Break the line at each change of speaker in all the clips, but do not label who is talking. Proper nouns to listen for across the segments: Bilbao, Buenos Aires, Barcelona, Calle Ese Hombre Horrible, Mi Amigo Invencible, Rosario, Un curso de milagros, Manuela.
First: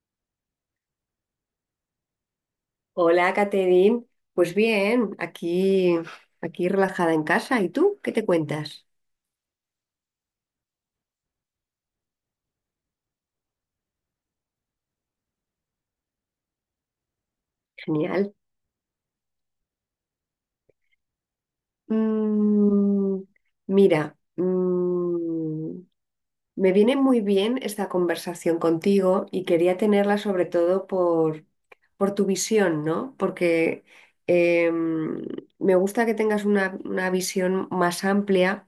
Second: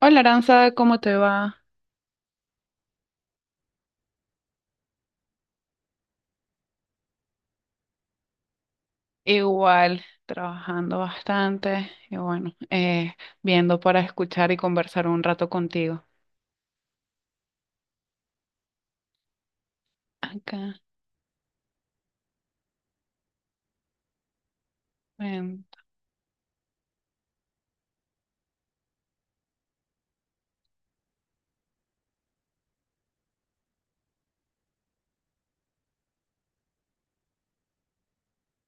Hola Aranza, ¿cómo te va?
Hola, Caterín. Pues bien, aquí relajada en casa. ¿Y tú qué te cuentas?
Igual, trabajando bastante y bueno, viendo para escuchar y conversar un rato contigo.
Genial.
Acá,
Mm, Mira,
ven,
me viene muy bien esta conversación contigo y quería tenerla sobre todo por tu visión, ¿no? Porque em, me gusta que tengas una visión más amplia,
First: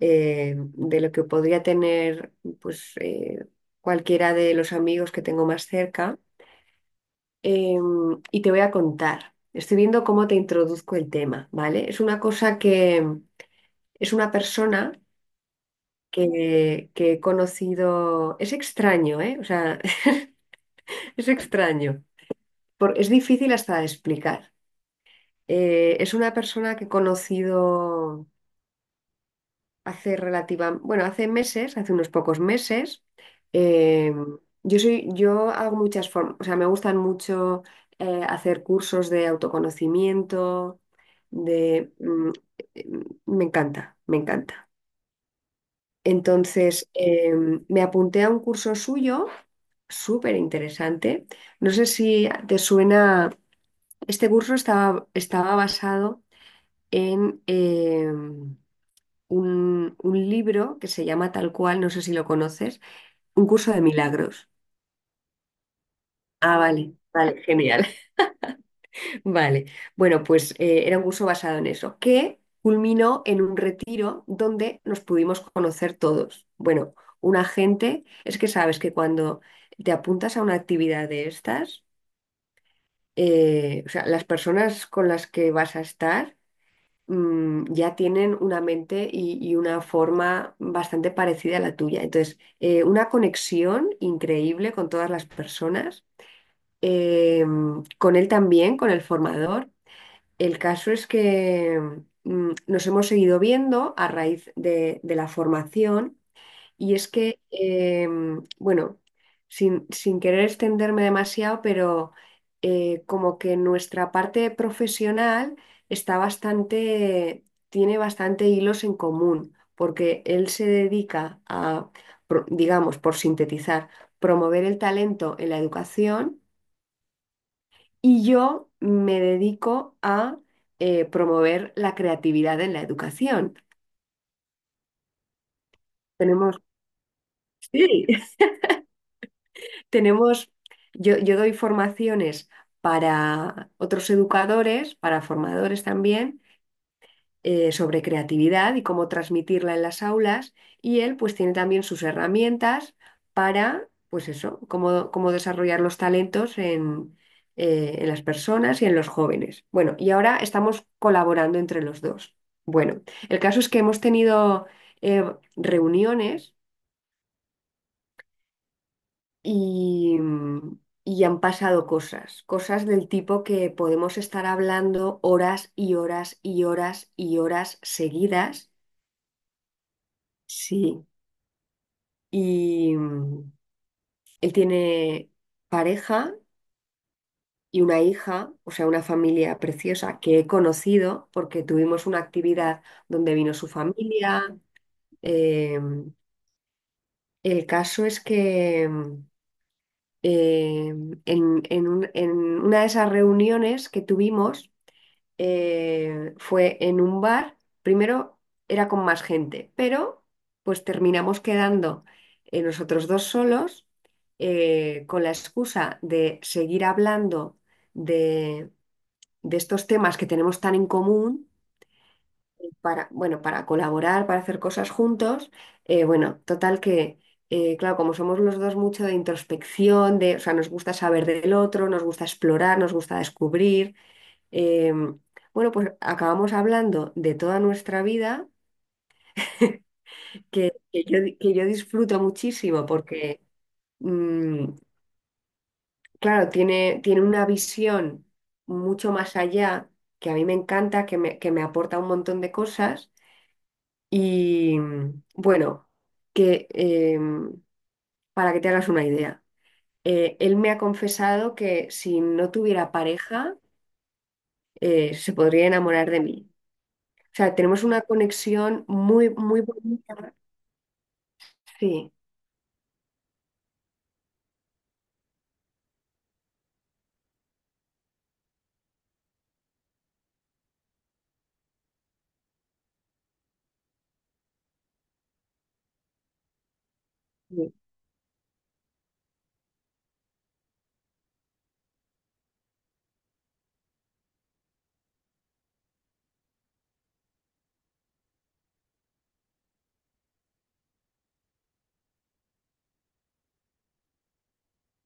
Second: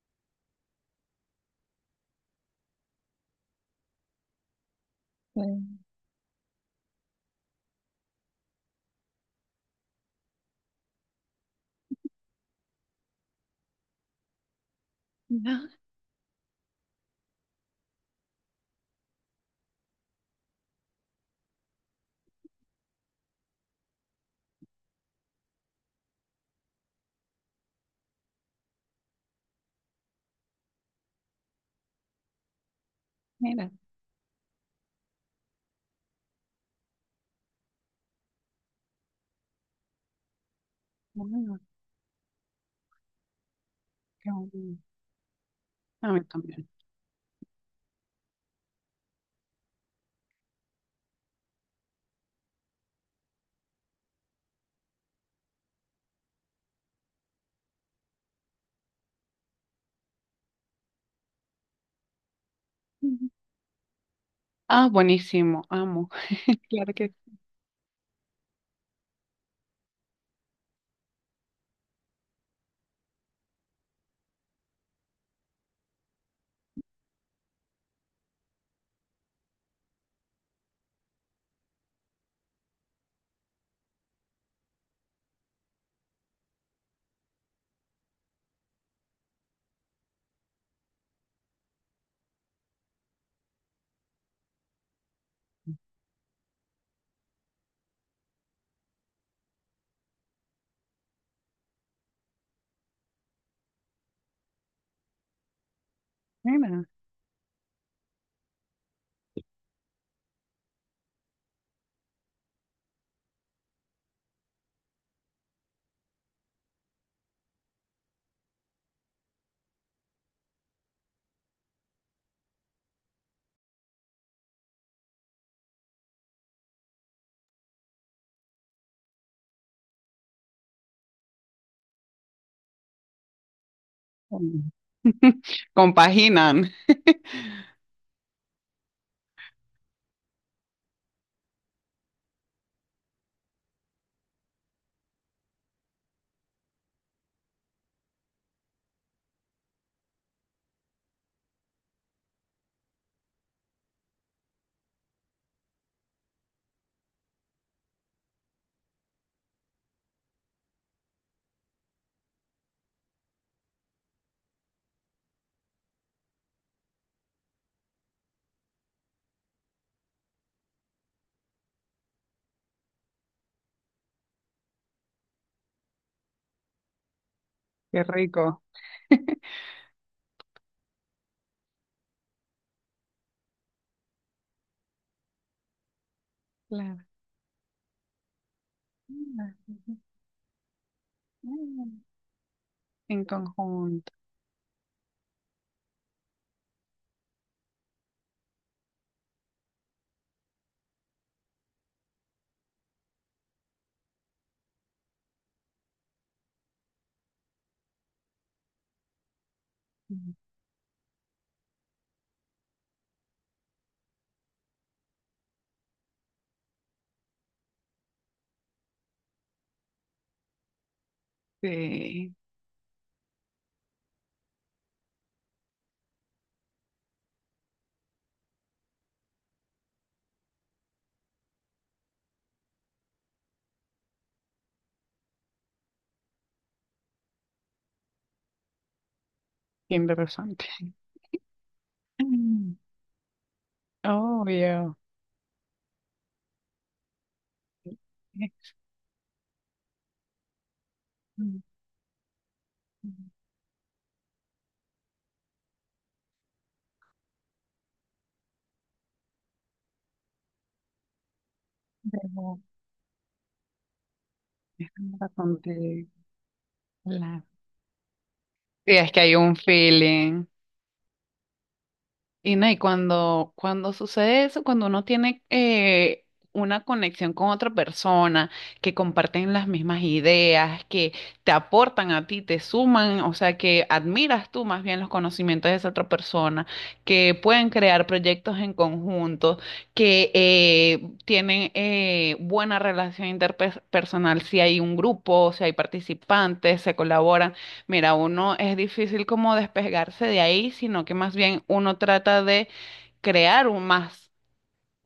de lo que podría tener, pues, cualquiera de los amigos que tengo más
ven,
cerca. Y te voy a contar. Estoy viendo cómo te introduzco el tema, ¿vale? Es una persona
no,
que he conocido. Es extraño, ¿eh? O sea, es extraño. Es difícil hasta de explicar. Es una persona que he conocido bueno, hace meses, hace unos pocos meses,
mira,
eh, yo hago muchas formas, o sea, me gustan mucho, hacer cursos de autoconocimiento,
bueno,
de, mm, eh, me encanta, me
qué
encanta.
bueno. A mí también.
Entonces, me apunté a un curso suyo, súper interesante. No sé si te suena, este curso estaba basado en un libro que se llama tal cual, no sé si lo conoces,
Ujú.
Un curso de milagros.
Ah, buenísimo, amo.
Ah,
Claro
vale,
que sí.
vale, genial. Vale. Bueno, pues era un curso basado en eso, que culminó en un retiro donde nos pudimos conocer todos. Bueno, una gente, es que sabes que cuando te apuntas a una actividad de estas, o sea, las personas con las que vas a estar ya tienen una mente y una forma bastante parecida a la tuya. Entonces, una conexión increíble con todas las personas, eh, con él también, con el formador. El caso es que nos hemos seguido viendo a raíz de la formación.
Mira,
Y es que, bueno, sin querer extenderme demasiado, pero como que nuestra parte profesional está bastante, tiene bastante hilos en común, porque él se dedica a, digamos, por sintetizar, promover el talento en la educación, y yo me dedico a, promover la creatividad en la educación.
mm,
Tenemos,
compaginan,
sí. Tenemos, yo doy formaciones para otros educadores, para formadores también, sobre creatividad y cómo transmitirla en las aulas, y él pues tiene también sus herramientas para, pues eso, cómo desarrollar los talentos en las personas y en los jóvenes. Bueno, y ahora estamos colaborando entre los dos. Bueno, el caso es que hemos tenido, eh, reuniones, y, y han pasado cosas, cosas del tipo que podemos estar hablando horas y horas y horas y horas
qué rico.
seguidas. Sí. Y él tiene pareja
Claro.
y una hija, o sea, una familia preciosa que he conocido porque tuvimos una actividad
En
donde vino su
conjunto.
familia. Eh, el caso es que eh, en una de esas reuniones que tuvimos, fue en un bar. Primero era con más gente, pero pues terminamos quedando, nosotros dos solos, con la excusa de seguir hablando de, de estos temas que tenemos tan en común,
Sí,
para, bueno, para colaborar, para hacer cosas juntos. Bueno, total que, claro, como somos los dos mucho de introspección, o sea, nos gusta saber del otro, nos gusta explorar, nos gusta descubrir. Em, bueno, pues acabamos hablando de toda nuestra vida,
qué interesante.
que yo disfruto muchísimo porque, mm,
Obvio.
claro, tiene una visión
Es
mucho más allá, que a mí me encanta, que me, que
un-
me aporta un montón de cosas. Y bueno, que em, para que te hagas una idea, él me ha confesado que si
Debo,
no tuviera pareja,
es un
se
ratón
podría
de
enamorar de mí. O
la...
sea, tenemos una conexión
Sí, es que
muy,
hay un
muy bonita.
feeling.
Sí,
Y no, y cuando sucede eso, cuando uno tiene una conexión con otra persona, que comparten las mismas ideas, que te aportan a ti, te suman, o sea, que admiras tú más bien los conocimientos de esa otra persona, que pueden
sí.
crear proyectos en conjunto, que tienen buena relación interpersonal, si hay un grupo, si hay participantes, se colaboran. Mira, uno es difícil como despegarse de ahí, sino que más bien uno trata de crear un más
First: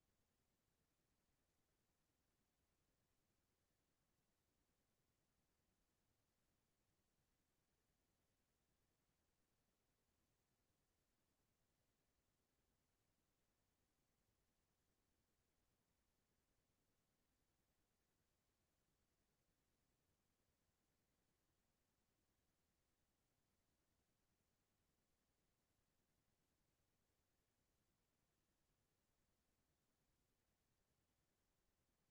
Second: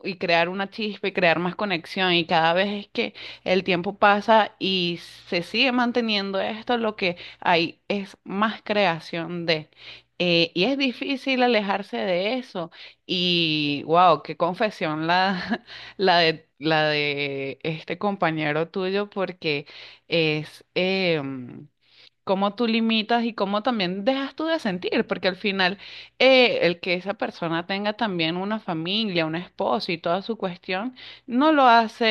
y crear una chispa y crear más conexión. Y cada vez es que el tiempo pasa y se sigue manteniendo esto, lo que hay es más creación de. Y es difícil alejarse de eso. Y wow, qué confesión la la de este compañero tuyo, porque es... em, cómo tú limitas y cómo también dejas tú de sentir, porque al final el que esa persona tenga también una familia, un esposo y toda su cuestión, no lo hace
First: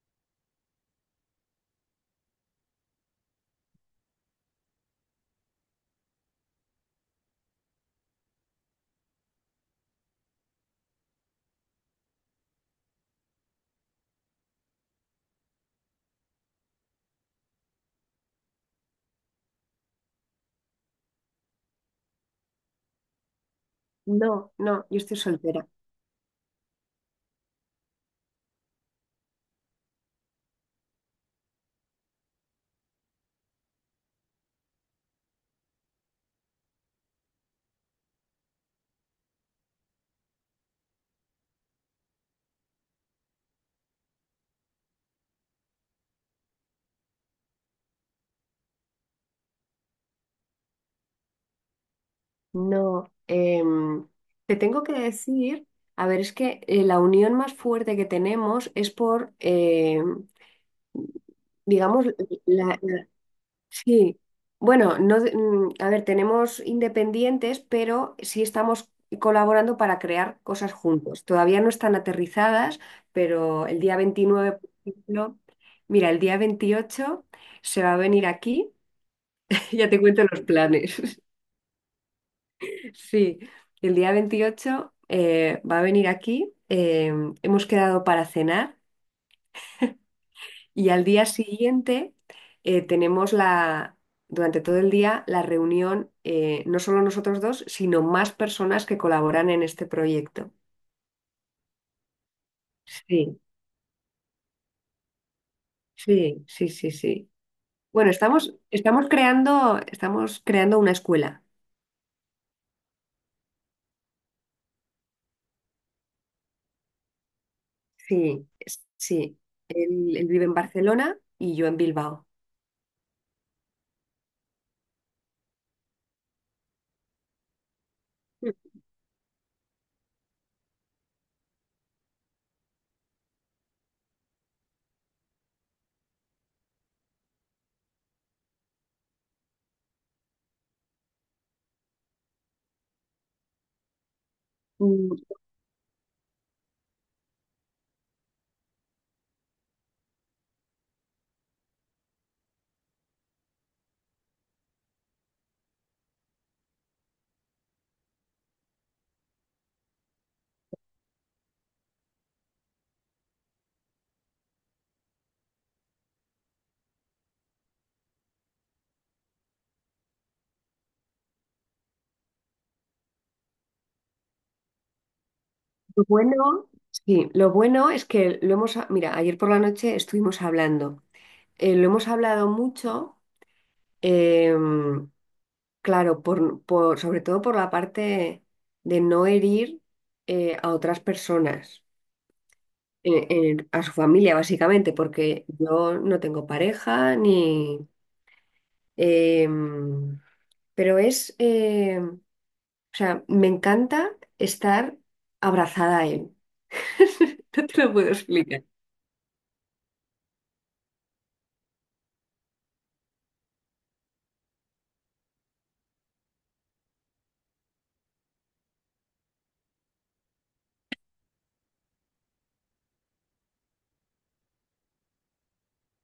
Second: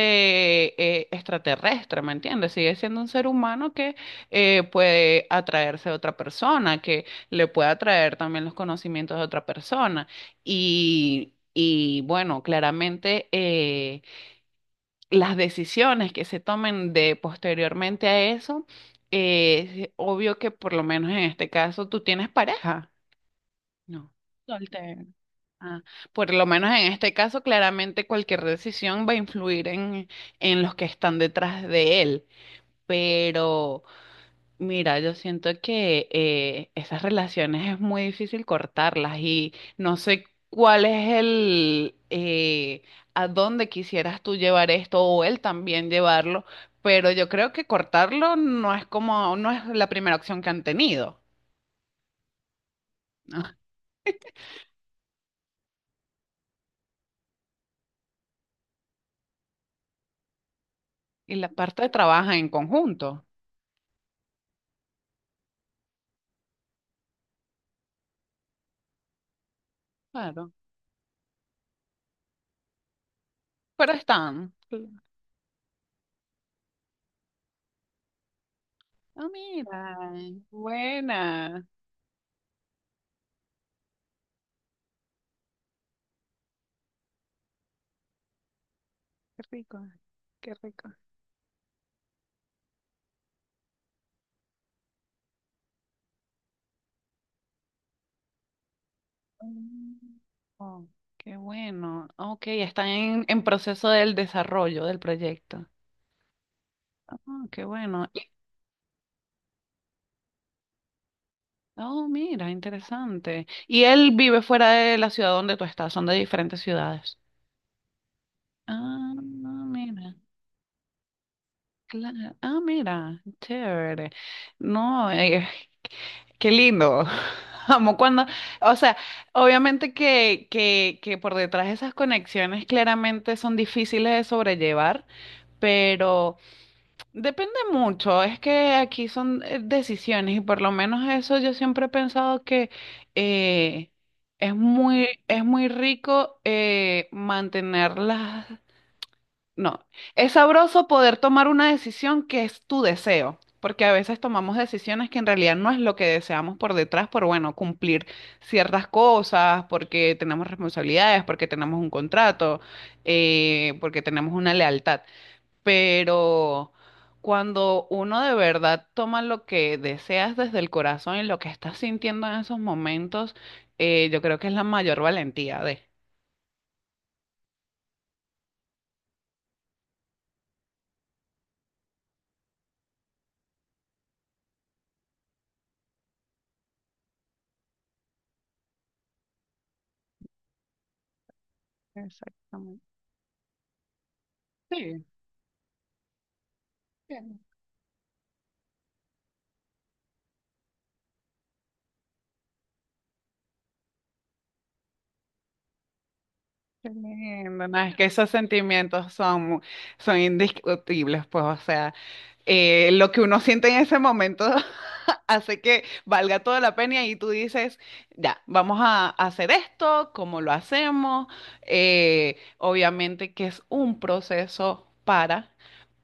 extraterrestre, ¿me entiendes? Sigue siendo un ser humano que puede atraerse a otra persona, que le puede atraer también los conocimientos de otra persona. Y bueno, claramente... las decisiones que se tomen de posteriormente a eso, es obvio que por lo menos en este caso tú tienes pareja. No,
No, no, yo
soltero.
estoy soltera.
Ah, por lo menos en este caso, claramente cualquier decisión va a influir en los que están detrás de él. Pero mira, yo siento que esas relaciones es muy difícil cortarlas y no sé cuál es a dónde quisieras tú llevar esto o él también llevarlo, pero yo creo que cortarlo no es como, no es la primera opción que han tenido.
No,
Ah,
te tengo que decir, a ver, es que, la unión más fuerte que tenemos es por,
y la parte de
digamos,
trabajar en
la, la-
conjunto,
sí, bueno, no, a ver, tenemos independientes, pero sí estamos colaborando para crear
claro.
cosas juntos. Todavía no están aterrizadas, pero el
Pero
día 29,
están.
por ejemplo, mira, el día 28 se va a venir aquí.
Ah,
Ya te
mira,
cuento los planes.
buena.
Sí, el día 28, va a venir aquí, hemos quedado para cenar,
Qué rico, qué rico.
y al día siguiente, tenemos durante todo el día la reunión, no solo nosotros dos, sino más personas que colaboran en este
Mm.
proyecto.
Oh, qué bueno. Ok, están
Sí,
en proceso del desarrollo del proyecto.
sí, sí, sí, sí.
Ah, qué bueno.
Bueno,
Y
estamos creando una escuela.
oh, mira, interesante. ¿Y él vive fuera de la ciudad donde tú estás? Son de diferentes ciudades.
Sí,
Ah,
sí.
no,
Él,
mira.
él vive en Barcelona y yo en Bilbao.
Claro. Ah, mira, chévere. No, qué lindo. Amo cuando, o sea, obviamente que por detrás de esas conexiones claramente son difíciles de sobrellevar, pero... depende mucho, es que aquí son decisiones y por lo menos eso yo siempre he pensado que eh, es
Mm.
es muy rico mantenerlas, no, es sabroso poder tomar una decisión que es tu deseo, porque a veces tomamos decisiones que en realidad no es lo que deseamos por detrás, por bueno, cumplir ciertas cosas, porque tenemos responsabilidades, porque tenemos un contrato, porque tenemos una lealtad, pero cuando uno de verdad toma lo que deseas desde el corazón y lo que estás sintiendo en esos momentos, yo creo que es la mayor valentía de...
Lo bueno, sí, lo bueno es que lo hemos, mira, ayer por la noche estuvimos hablando. Lo hemos hablado mucho, em, claro, sobre todo por la parte de no herir, a otras personas,
Exactamente.
a su familia básicamente,
Sí,
porque yo no tengo pareja
bien,
ni. em, pero o sea, me encanta estar abrazada a él.
qué
No
lindo. No,
te lo
es que
puedo
esos
explicar.
sentimientos son indiscutibles, pues, o sea, lo que uno siente en ese momento hace que valga toda la pena y tú dices, ya, vamos a hacer esto, cómo lo hacemos. Obviamente que es un proceso para,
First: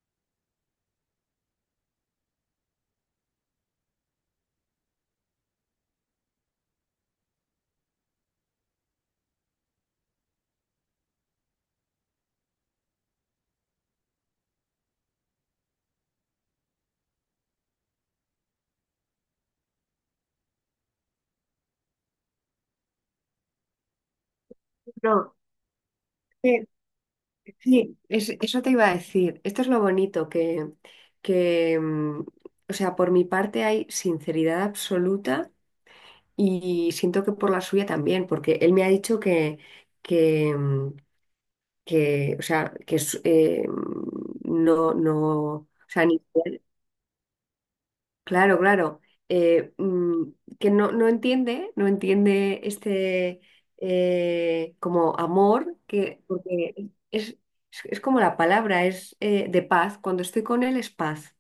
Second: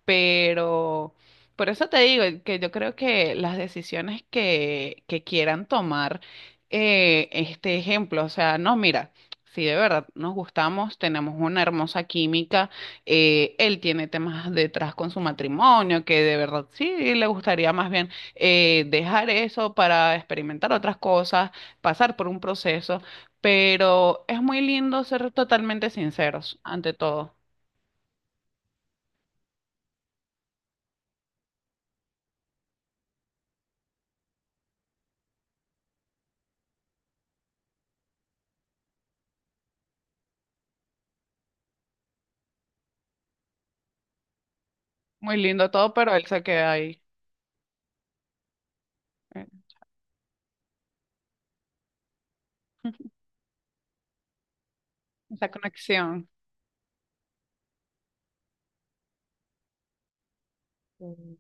pero por eso te digo que yo creo que las decisiones que quieran tomar este ejemplo, o sea, no, mira, si de verdad nos gustamos, tenemos una hermosa química, él tiene temas detrás con su matrimonio, que de verdad sí le gustaría más bien dejar eso para experimentar otras cosas, pasar por un proceso, pero es muy lindo ser
No.
totalmente sinceros ante todo.
Sí, eso te iba a decir. Esto es lo bonito, que o sea, por mi parte hay sinceridad absoluta y siento que por la suya también, porque él me ha dicho que, mm, que o sea, que es, no, no,
Muy
o
lindo todo,
sea,
pero
ni
él se
idea.
queda ahí.
Claro, claro.
eh,
Eh, mm, que no, no entiende, no entiende este, como
Esa
amor,
conexión.
que, porque es, es como la palabra, es de paz. Cuando estoy con él es paz.
Sí,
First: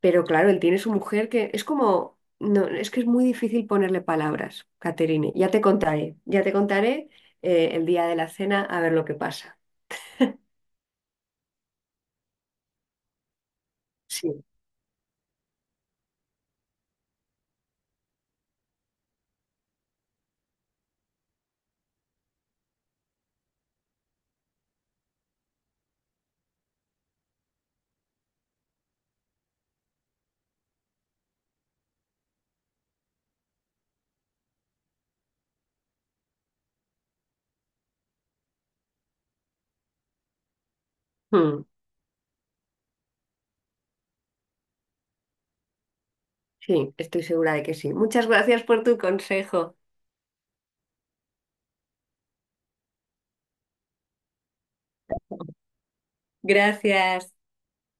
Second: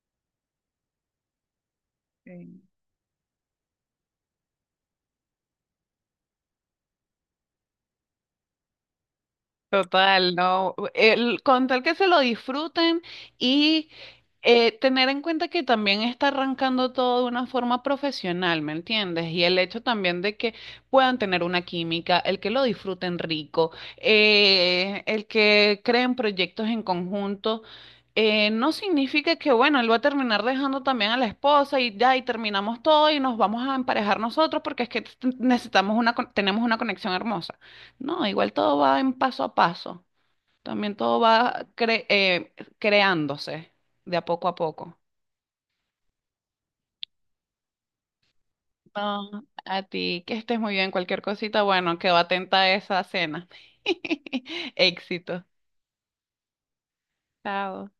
Pero claro, él tiene su mujer que es como,
sí.
no, es que es muy difícil ponerle palabras, Caterine. Ya te contaré, ya te contaré, el día de la cena, a ver lo que pasa.
Total, no. El, con tal que se lo disfruten y
Sí,
tener en cuenta que también está arrancando todo de una forma profesional, ¿me entiendes? Y el hecho también de que puedan tener una química, el que lo disfruten rico, el que creen proyectos en conjunto. No significa que, bueno, él va a terminar dejando también a la esposa y ya, y terminamos todo y nos vamos a emparejar nosotros porque es que necesitamos tenemos una conexión hermosa. No, igual todo va en paso a paso. También todo
mm,
va creándose de a poco a poco.
sí, estoy segura de que sí. Muchas gracias por tu
No,
consejo.
a ti, que estés muy bien. Cualquier cosita, bueno, quedo atenta a esa cena. Éxito.
Gracias.
Chao.